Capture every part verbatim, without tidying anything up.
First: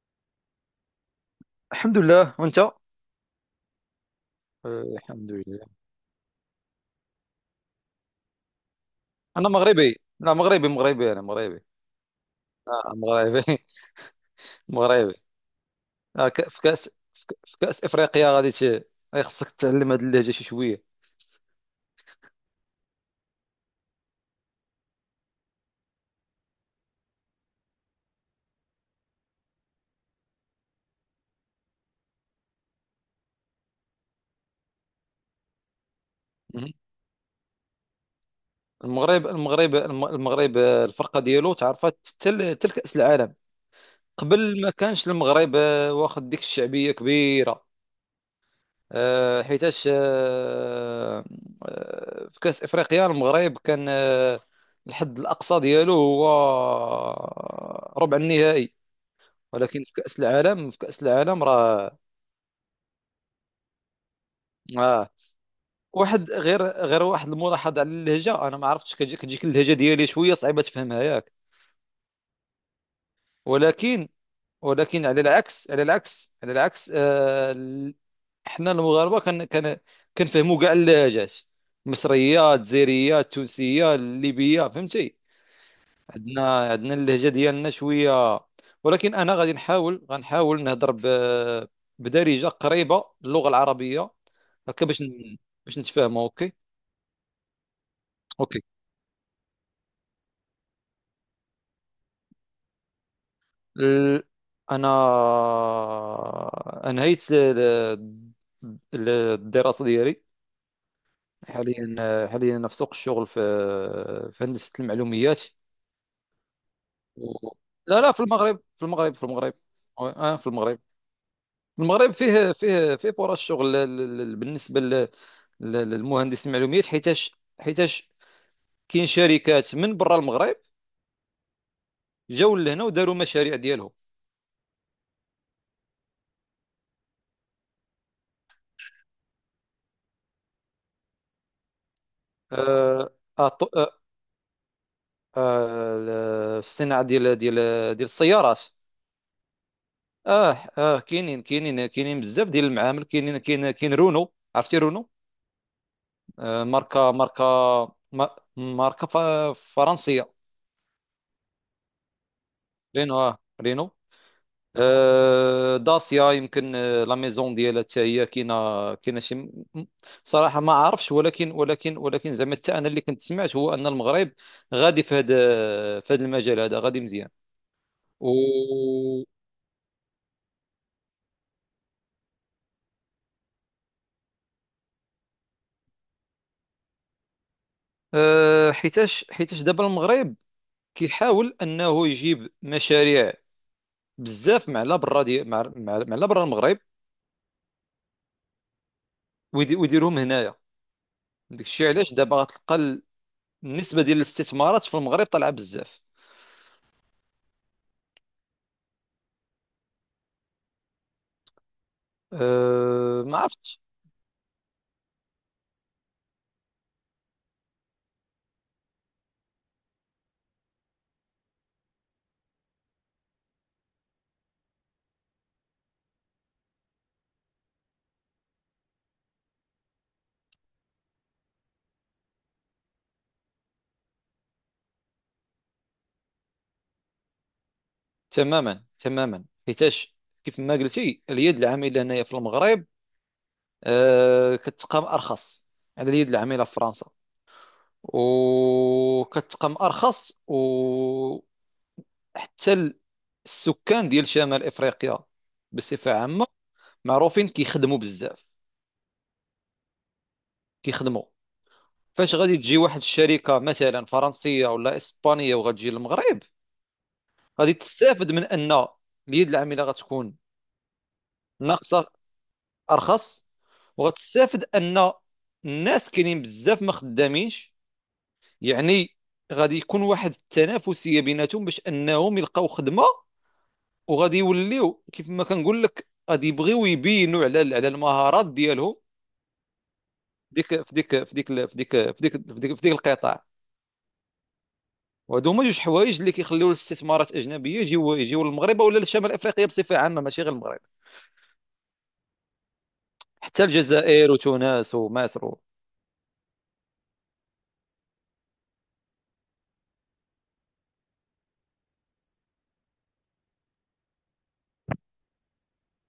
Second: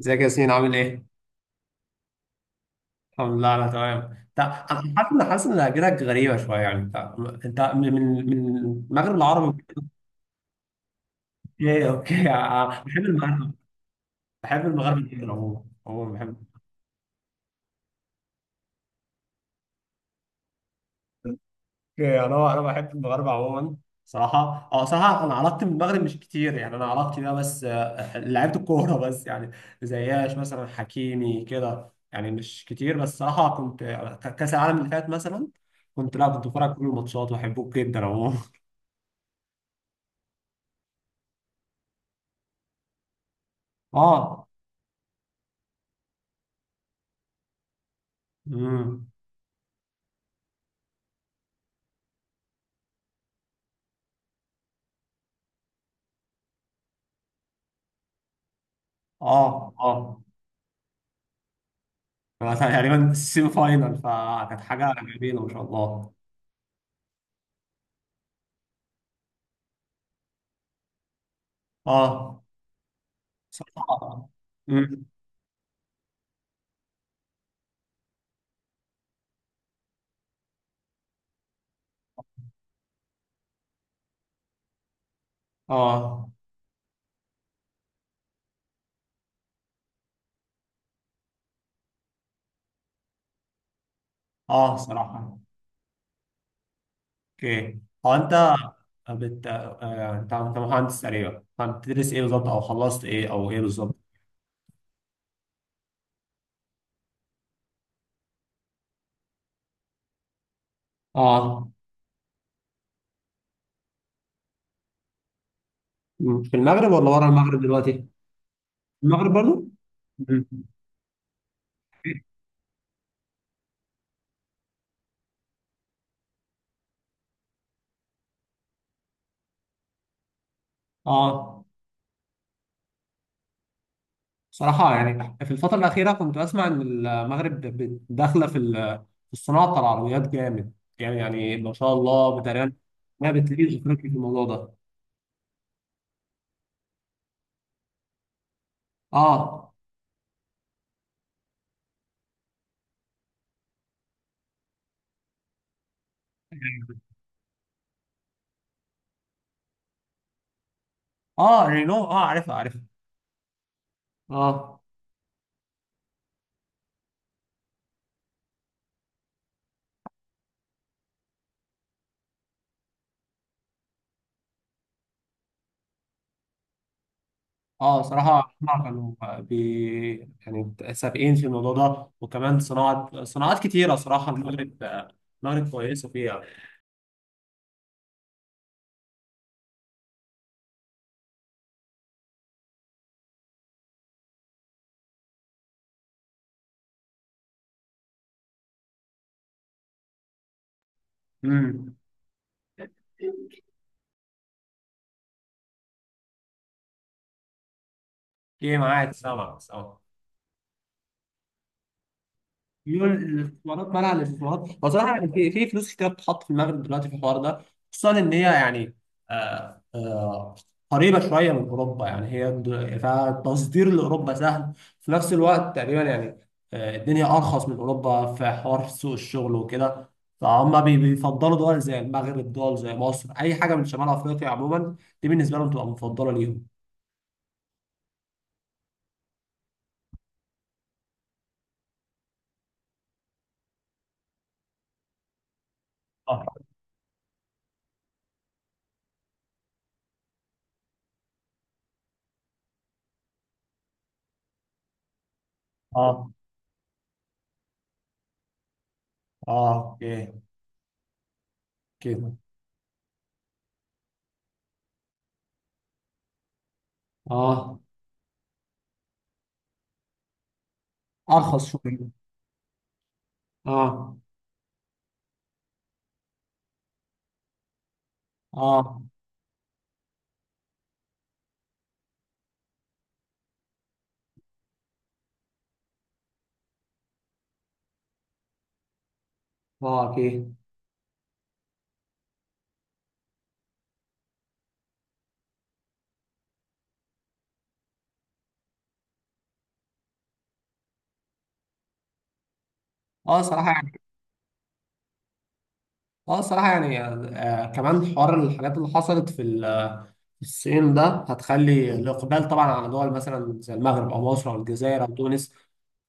ازيك يا ياسين عامل ايه؟ الحمد لله وانت. آه، الحمد لله انا تمام. طب انا آه، حاسس ان الحمد حاسس ان لله. اجرك غريبه شويه يعني. انت انت من من من المغرب انا العربي. مغربي، لا، مغربي مغربي، انا مغربي. اوكي اوكي اه، آه، بحب مغربي. المغرب. بحب المغرب مغربي. جدا عموما، عموما آه، بحب ك- في كاس في ك- في كاس افريقيا، غادي ت- خصك تتعلم هذه اللهجه شي شويه، اوكي، انا انا بحب المغرب عموما. صراحه، اه صراحه انا علاقتي بالمغرب مش كتير، يعني انا علاقتي بيها بس اه، لعيبه الكوره بس يعني. زياش مثلا، حكيمي كده، يعني مش كتير، بس صراحه كنت اه، كاس العالم اللي فات مثلا كنت، لا كنت بتفرج مهم. على كل الماتشات واحبه جدا عموما. المغرب، المغرب الم- المغرب، آه، الفرقه ديالو تعرفت حتى ل- حتى لكاس العالم. اه. قبل ما كانش المغرب آه، واخد ديك الشعبيه كبيره. امم. آه، حيتاش آه، آه، في كأس إفريقيا المغرب كان، آه، الحد الأقصى ديالو هو ربع النهائي، اه ولكن في اه. كأس العالم، في كأس العالم راه. هو تقريبا السيمي فاينال، فكانت حاجه آه. جميله ما شاء الله. واحد، غير غير واحد الملاحظة على اللهجة، أنا ما عرفتش كتجي- كتجيك اللهجة ديالي شوية صعيبة تفهمها، ياك؟ اه صراحه. ولكن، امم. ولكن على العكس، على العكس على العكس آه، احنا المغاربه، كن كن كنفهموا كاع اللهجات، مصريه، جزائريه، تونسيه، ليبيه، فهمتي. اه عندنا عندنا اللهجه ديالنا شويه، ولكن انا غادي نحاول، غنحاول نهضر ب... بدارجه قريبه للغه العربيه، اه هكا باش ن... صراحه. باش نتفاهموا. اوكي. اوكي. هو انت اوكي. بت... آه، انت انت مهندس تقريبا، فانت بتدرس ايه بالظبط، او خلصت ايه، او ايه بالظبط؟ ال... انا انهيت ال- ال- الدراسه ديالي. اه. حاليا، حاليا انا في سوق الشغل، في في هندسه المعلومات. مم. في المغرب ولا ورا و- المغرب لا، دلوقتي؟ لا، في المغرب في المغرب في المغرب المغرب. برضو. اه، مم. في المغرب. المغرب فيه فيه فيه فرص شغل، ل- ل- ل- بالنسبه ل- ل- للمهندس المعلومات، حيتاش، حيتاش كاين شركات من برا المغرب اه جاوا لهنا وداروا مشاريع ديالهم. صراحة، يعني في الفترة الأخيرة كنت أسمع إن المغرب ب- ب- داخلة في ال- في الصناعة بتاع العربيات جامد. يعني يعني ما شاء الله بتهيألي آه ما آه بتليش ط- آه أفريقيا في الموضوع ده. آه، ال- الصناعه ديال ديال ديال السيارات. آه اه. اه، كاينين، كاينين كاينين بزاف ديال المعامل، كاينين، كاين كاين رونو، عرفتي رونو؟ آه، ماركه، ماركه ما- ماركه ف- فرنسيه. آه رينو، آه عارفها عارفها. رينو، اه، رينو. آه. آه، داسيا يمكن، آه، لا ميزون ديالها حتى هي كاينه، كاينه شي، م- م- صراحه ما عارفش، ولكن، ولكن ولكن زعما حتى انا اللي كنت سمعت هو ان المغرب غادي في هذا، في هذا المجال هذا غادي مزيان. آه و صراحة هما كانوا بي يعني سابقين في الموضوع ده، وكمان صناعة، صناعات كتيرة صراحة المغرب، المغرب كويسة فيها. آه، حيتاش، حيتاش دابا المغرب كيحاول انه يجيب مشاريع بزاف مع لا برا دي مع مع مع لا برا المغرب، ويدي- ويديرهم هنايا. داكشي امم. علاش دابا غتلقى النسبه ديال الاستثمارات في المغرب طالعه بزاف. إيه، معاك سامع سامع. ميول أه ما عرفتش. الاستثمارات، منع الاستثمارات، هو صراحه يعني في في فلوس كتير بتتحط في المغرب دلوقتي في الحوار ده. خصوصا ان هي يعني، آه آه، قريبه شويه من اوروبا، يعني هي د- فالتصدير لاوروبا سهل. في نفس الوقت تقريبا يعني آه الدنيا ارخص من اوروبا في حوار سوق الشغل وكده. فهم بي- بيفضلوا دول زي المغرب، دول زي مصر، اي حاجه من شمال افريقيا عموما. دي بالنسبه لهم تبقى مفضله ليهم. تماما، تماما حيتاش كيف ما قلتي، اليد العامله هنايا في المغرب آه كتقام ارخص على اليد العامله اه. في فرنسا، وكتقام ارخص. وحتى السكان ديال شمال افريقيا بصفه اه. عامه معروفين كيخدموا بزاف. اه. اوكي. كيخدموا. فاش كده. غادي تجي واحد الشركه مثلا فرنسيه ولا اسبانيه وغتجي للمغرب، غادي اه. تستافد من ان اليد العامله غتكون ارخص ناقصه، شويه. ارخص. اه. وغتستافد ان الناس كاينين بزاف ما خدامينش، اه. يعني غادي يكون واحد التنافسيه بيناتهم باش انهم يلقاو خدمه. وغادي يوليو كيف ما كنقول لك غادي يبغيو يبينوا على على المهارات ديالهم، اه اكيد. ديك في ديك في ديك في ديك في ديك في ديك, في ديك القطاع. وهادو هما جوج حوايج اللي كيخليو الاستثمارات الاجنبيه يجيو، يجيو للمغرب ولا لشمال افريقيا بصفه عامه، ماشي غير المغرب، اه حتى صراحه يعني. الجزائر وتونس ومصر و- اه صراحه يعني آه كمان حوار الحاجات اللي حصلت في ال الصين ده هتخلي الإقبال طبعا على دول مثلا زي المغرب أو مصر أو الجزائر أو تونس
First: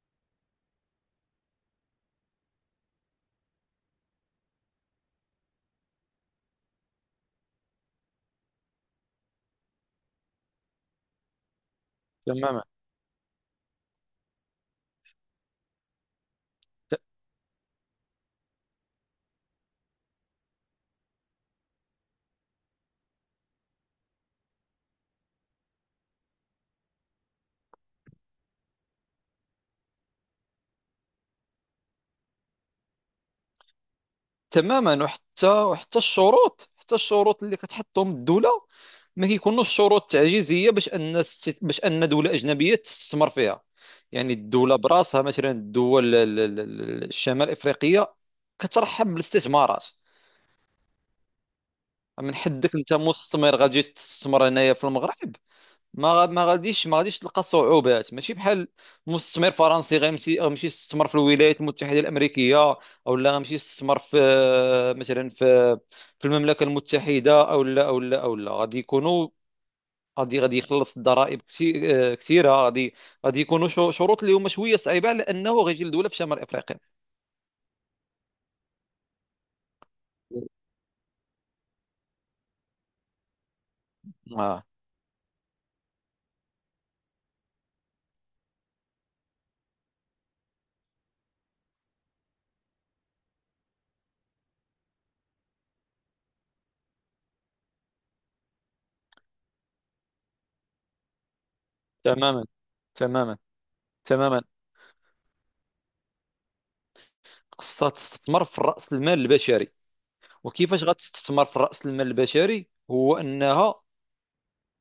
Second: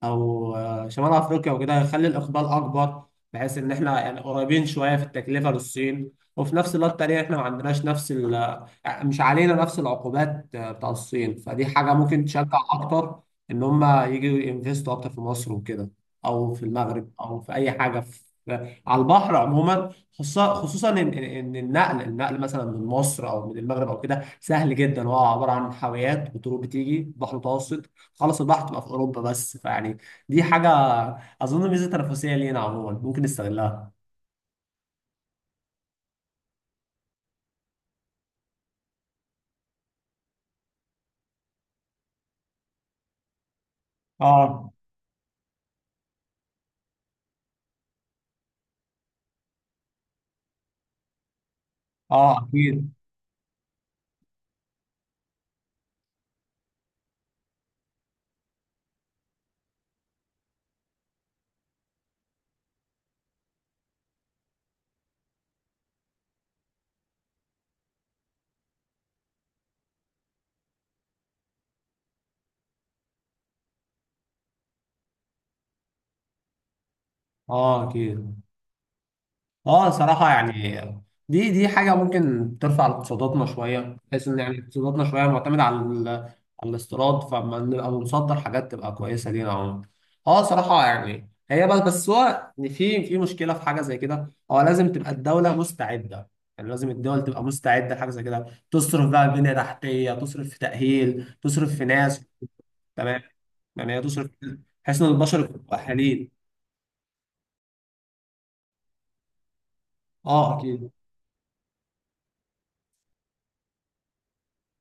أو آه، شمال أفريقيا وكده، هيخلي الإقبال أكبر. بحيث إن إحنا يعني قريبين شوية في التكلفة للصين، وفي نفس الوقت التانية إحنا ما عندناش نفس ال آه، مش علينا نفس العقوبات آه، بتاع الصين، فدي حاجة ممكن تشجع تماما، أكتر إن هما يجوا ينفستوا أكتر في مصر وكده، أو في المغرب، أو في أي حاجة في آه، على البحر عموما. خصوصا خصوصا إن إن- إن النقل، النقل مثلا من مصر أو من المغرب أو كده سهل جدا، هو عباره عن حاويات وطرق بتيجي بحر متوسط، خلص البحر تبقى في اوروبا بس، فيعني دي حاجه اظن ميزه تنافسيه لينا عموما ممكن نستغلها. تماما وحتى، وحتى الشروط، حتى الشروط اللي كتحطهم الدولة ما كيكونوش شروط تعجيزية، باش ان الست- باش ان دولة أجنبية تستثمر فيها. يعني اه. الدولة براسها، مثلا الدول، ال- ال- ال- الشمال الإفريقية كترحب بالاستثمارات. من اه حدك اكيد. انت مستثمر غادي تستثمر هنايا في المغرب، ما غا- ما غاديش ما غاديش تلقى صعوبات، ماشي بحال مستثمر فرنسي غيمشي، غيمشي يستثمر في الولايات المتحده الامريكيه، او لا غيمشي يستثمر في، مثلا في، في المملكه المتحده، او لا او لا او لا غادي يكونوا، غادي غادي يخلص الضرائب، كثي- كثيره، غادي غادي يكونوا، شو- شروط اللي هما شويه صعيبه على انه غيجي لدوله في شمال افريقيا. اه اكيد. اه صراحة يعني دي دي حاجة ممكن ترفع اقتصاداتنا شوية، بحيث ان يعني آه. اقتصاداتنا شوية معتمدة على ال- على الاستيراد، فما نبقى بنصدر حاجات تبقى كويسة لينا عموما. اه صراحة يعني، هي بس بس هو إن في في مشكلة في حاجة زي كده، هو لازم تبقى الدولة مستعدة، يعني لازم الدول تبقى مستعدة لحاجة زي كده، تصرف بقى بنية تحتية، تصرف في تأهيل، تصرف في ناس. تماما تمام. تماما يعني هي تصرف تماما. بحيث ان البشر يبقوا مؤهلين. خصها تستثمر في رأس المال البشري. اه وكيفاش اكيد. غتستثمر في رأس المال البشري؟ هو أنها،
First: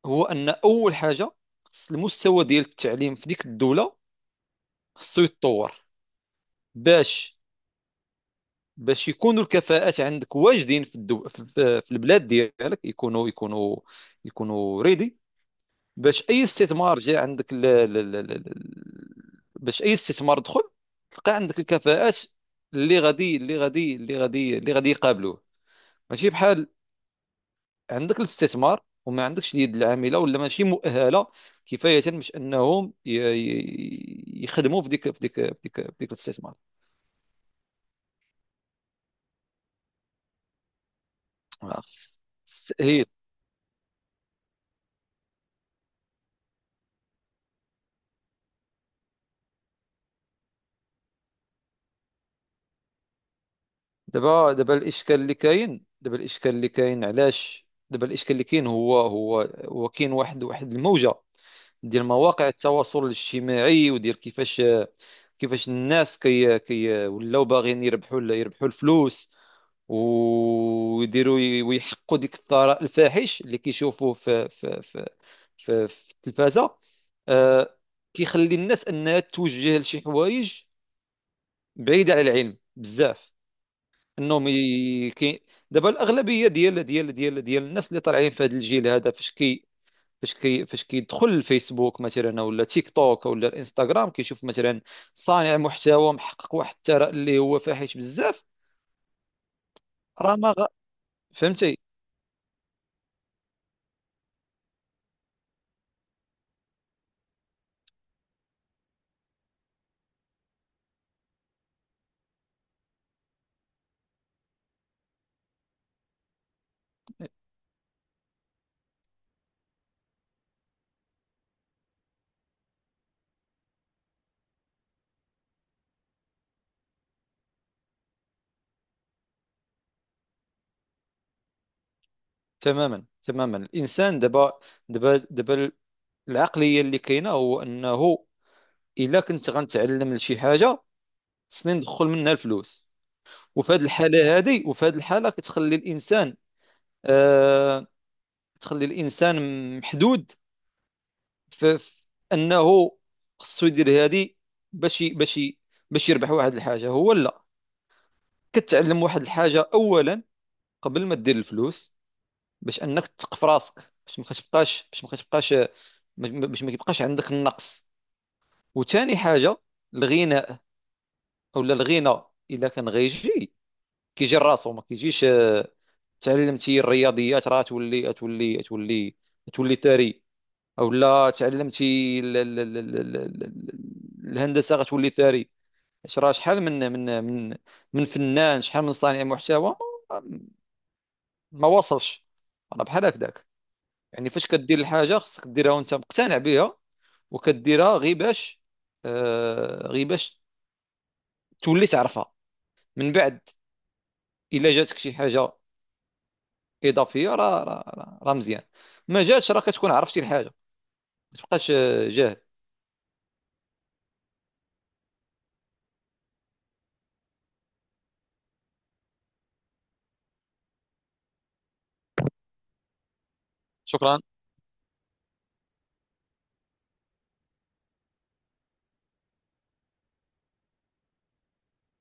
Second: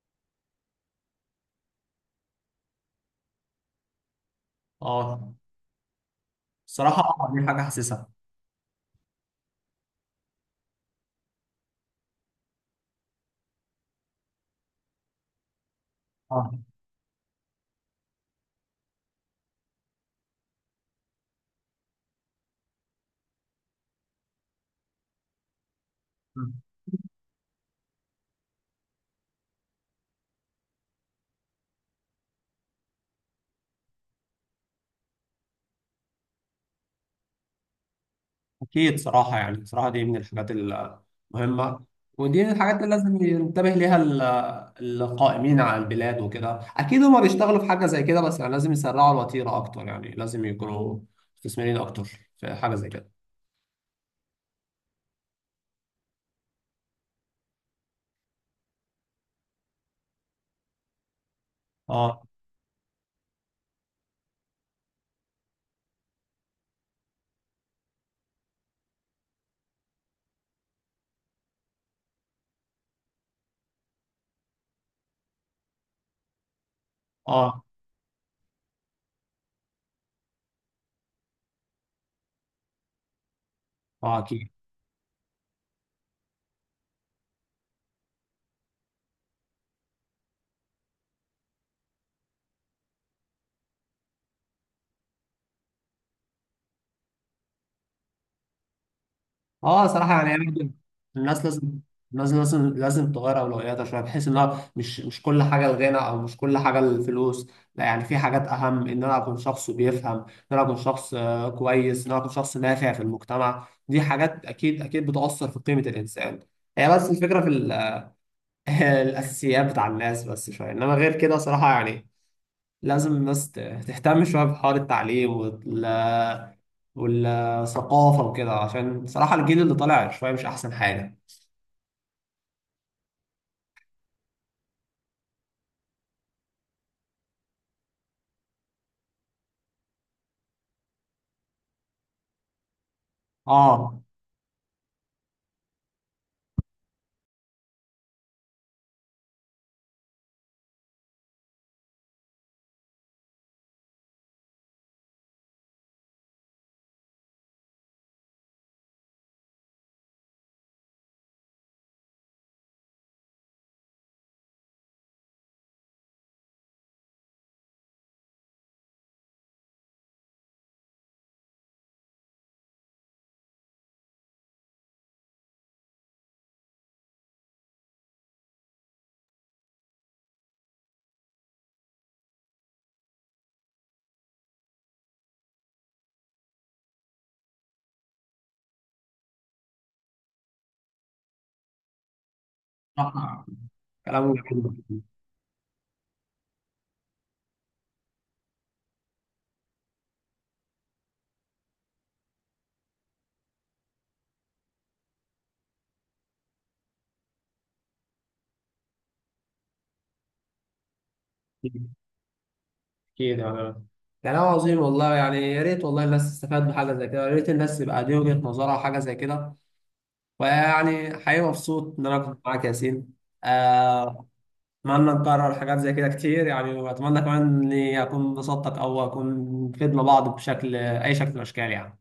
هو ان اول حاجه، خص المستوى ديال التعليم في ديك الدوله خصو اه يتطور، الصراحة آه، باش، دي حاجة حاسسها. باش يكونوا الكفاءات عندك واجدين، في الدو... في, في في البلاد ديالك، يكونوا، يكونوا يكونوا ريدي، باش اي اه. استثمار جاء عندك، ل... ل... ل... ل... ل- باش اي استثمار دخل تلقى عندك الكفاءات اللي غادي، اللي غادي اللي غادي اللي غادي يقابلوه. ماشي بحال عندك الاستثمار وما عندكش اليد العامله، ولا ماشي مؤهله كفايه باش انهم ي- ي- يخدموا في ديك، في ديك في ديك, في ديك الاستثمار. أكيد صراحة يعني، صراحة دي من الحاجات المهمة، آه. س- ودي من س- الحاجات اللي هي، لازم ينتبه ليها ال- القائمين على البلاد وكده. أكيد هما بيشتغلوا في حاجة زي كده، بس يعني لازم يسرعوا الوتيرة أكتر، يعني لازم يكونوا مستثمرين أكتر في حاجة زي كده. دابا، دابا الاشكال اللي كاين، دابا الاشكال اللي كاين علاش دابا الاشكال اللي كاين هو، هو هو كاين، واحد واحد الموجه ديال اه. مواقع التواصل الاجتماعي، وديال كيفاش، كيفاش الناس، كي كي ولاو باغيين يربحوا، يربحوا الفلوس، ويديروا ويحقوا ديك الثراء الفاحش اللي كيشوفوه في في في في, في التلفازة. اه. آه، كيخلي الناس انها توجه لشي حوايج بعيدة على العلم بزاف، اه انهم، أكيد. ي... كي... دابا الاغلبية ديال، ديال ديال ديال الناس اللي طالعين في هذا الجيل هذا، فاش كي، فاش كي فاش كيدخل الفيسبوك مثلا ولا تيك توك ولا الانستغرام، كيشوف مثلا صانع محتوى محقق واحد الثراء اللي هو فاحش بزاف. اه صراحه يعني، راه يعني ما غ... برضه الناس لازم، فهمتي. لازم لازم لازم تغير اولوياتها شويه، بحيث ان هو مش مش كل حاجه الغنى، او مش كل حاجه الفلوس، لا. يعني في حاجات اهم، ان انا اكون شخص بيفهم، ان انا اكون شخص آه، كويس، ان انا اكون شخص نافع في المجتمع. دي حاجات اكيد اكيد بتاثر في قيمه الانسان. هي بس الفكره في ال- الاساسيات بتاع الناس بس شويه، انما غير كده صراحه يعني لازم الناس ت- تهتم شويه بحوار التعليم وال والثقافة وكده، عشان صراحة الجيل اللي طالع شوية مش أحسن حاجة. تماما، تماما الانسان دابا، دابا دابا العقليه اللي كاينه هو انه الا كنت غنتعلم لشي حاجه، خصني ندخل منها الفلوس. وفي هذه اه. الحاله هذه، وفي هذه الحاله كتخلي الانسان، آه تخلي الانسان محدود في، في انه خصو يدير هذه، باش ي- باش ي- باش يربح واحد الحاجه. هو لا، كتعلم واحد الحاجه اولا قبل ما دير الفلوس، باش انك تثق في راسك، باش ما كتبقاش، باش ما كتبقاش ما- باش ما كيبقاش عندك النقص. وثاني حاجه الغناء، اولا الغنى الا كان غيجي كيجي راسو، ما كيجيش. آه، تعلمتي الرياضيات راه تولي، تولي تولي تولي ثري. اولا تعلمتي ال- ال- ال- ال- ال- ال- ال- الهندسه غتولي ثري. اش راه شحال من، من من من فنان، شحال من صانع محتوى ما، ما وصلش. راه بحال صح، هكذاك. يعني كلام فاش كدير جميل. الحاجه خصك ديرها وانت مقتنع بها، وكديرها غير باش، آه غير باش تولي تعرفها من بعد. الا جاتك شي حاجه اضافيه راه، راه راه راه مزيان. ما جاتش، راه كتكون عرفتي الحاجه، ما تبقاش آه، جاهل. أكيد يعني، كلام عظيم والله، يعني يا ريت والله الناس تستفاد بحاجة زي كده، يا ريت الناس يبقى دي وجهة نظرها حاجة زي كده. ويعني حقيقي مبسوط إن أنا كنت معاك يا ياسين. شكرا. آه، أتمنى نكرر حاجات زي كده كتير يعني، وأتمنى كمان إني أكون بسطتك، أو أكون فدنا بعض بشكل أي شكل من الأشكال يعني.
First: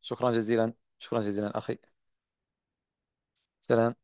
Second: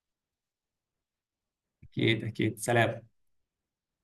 شكرا جزيلا، شكرا جزيلا اخي. أكيد أكيد سلام. سلام.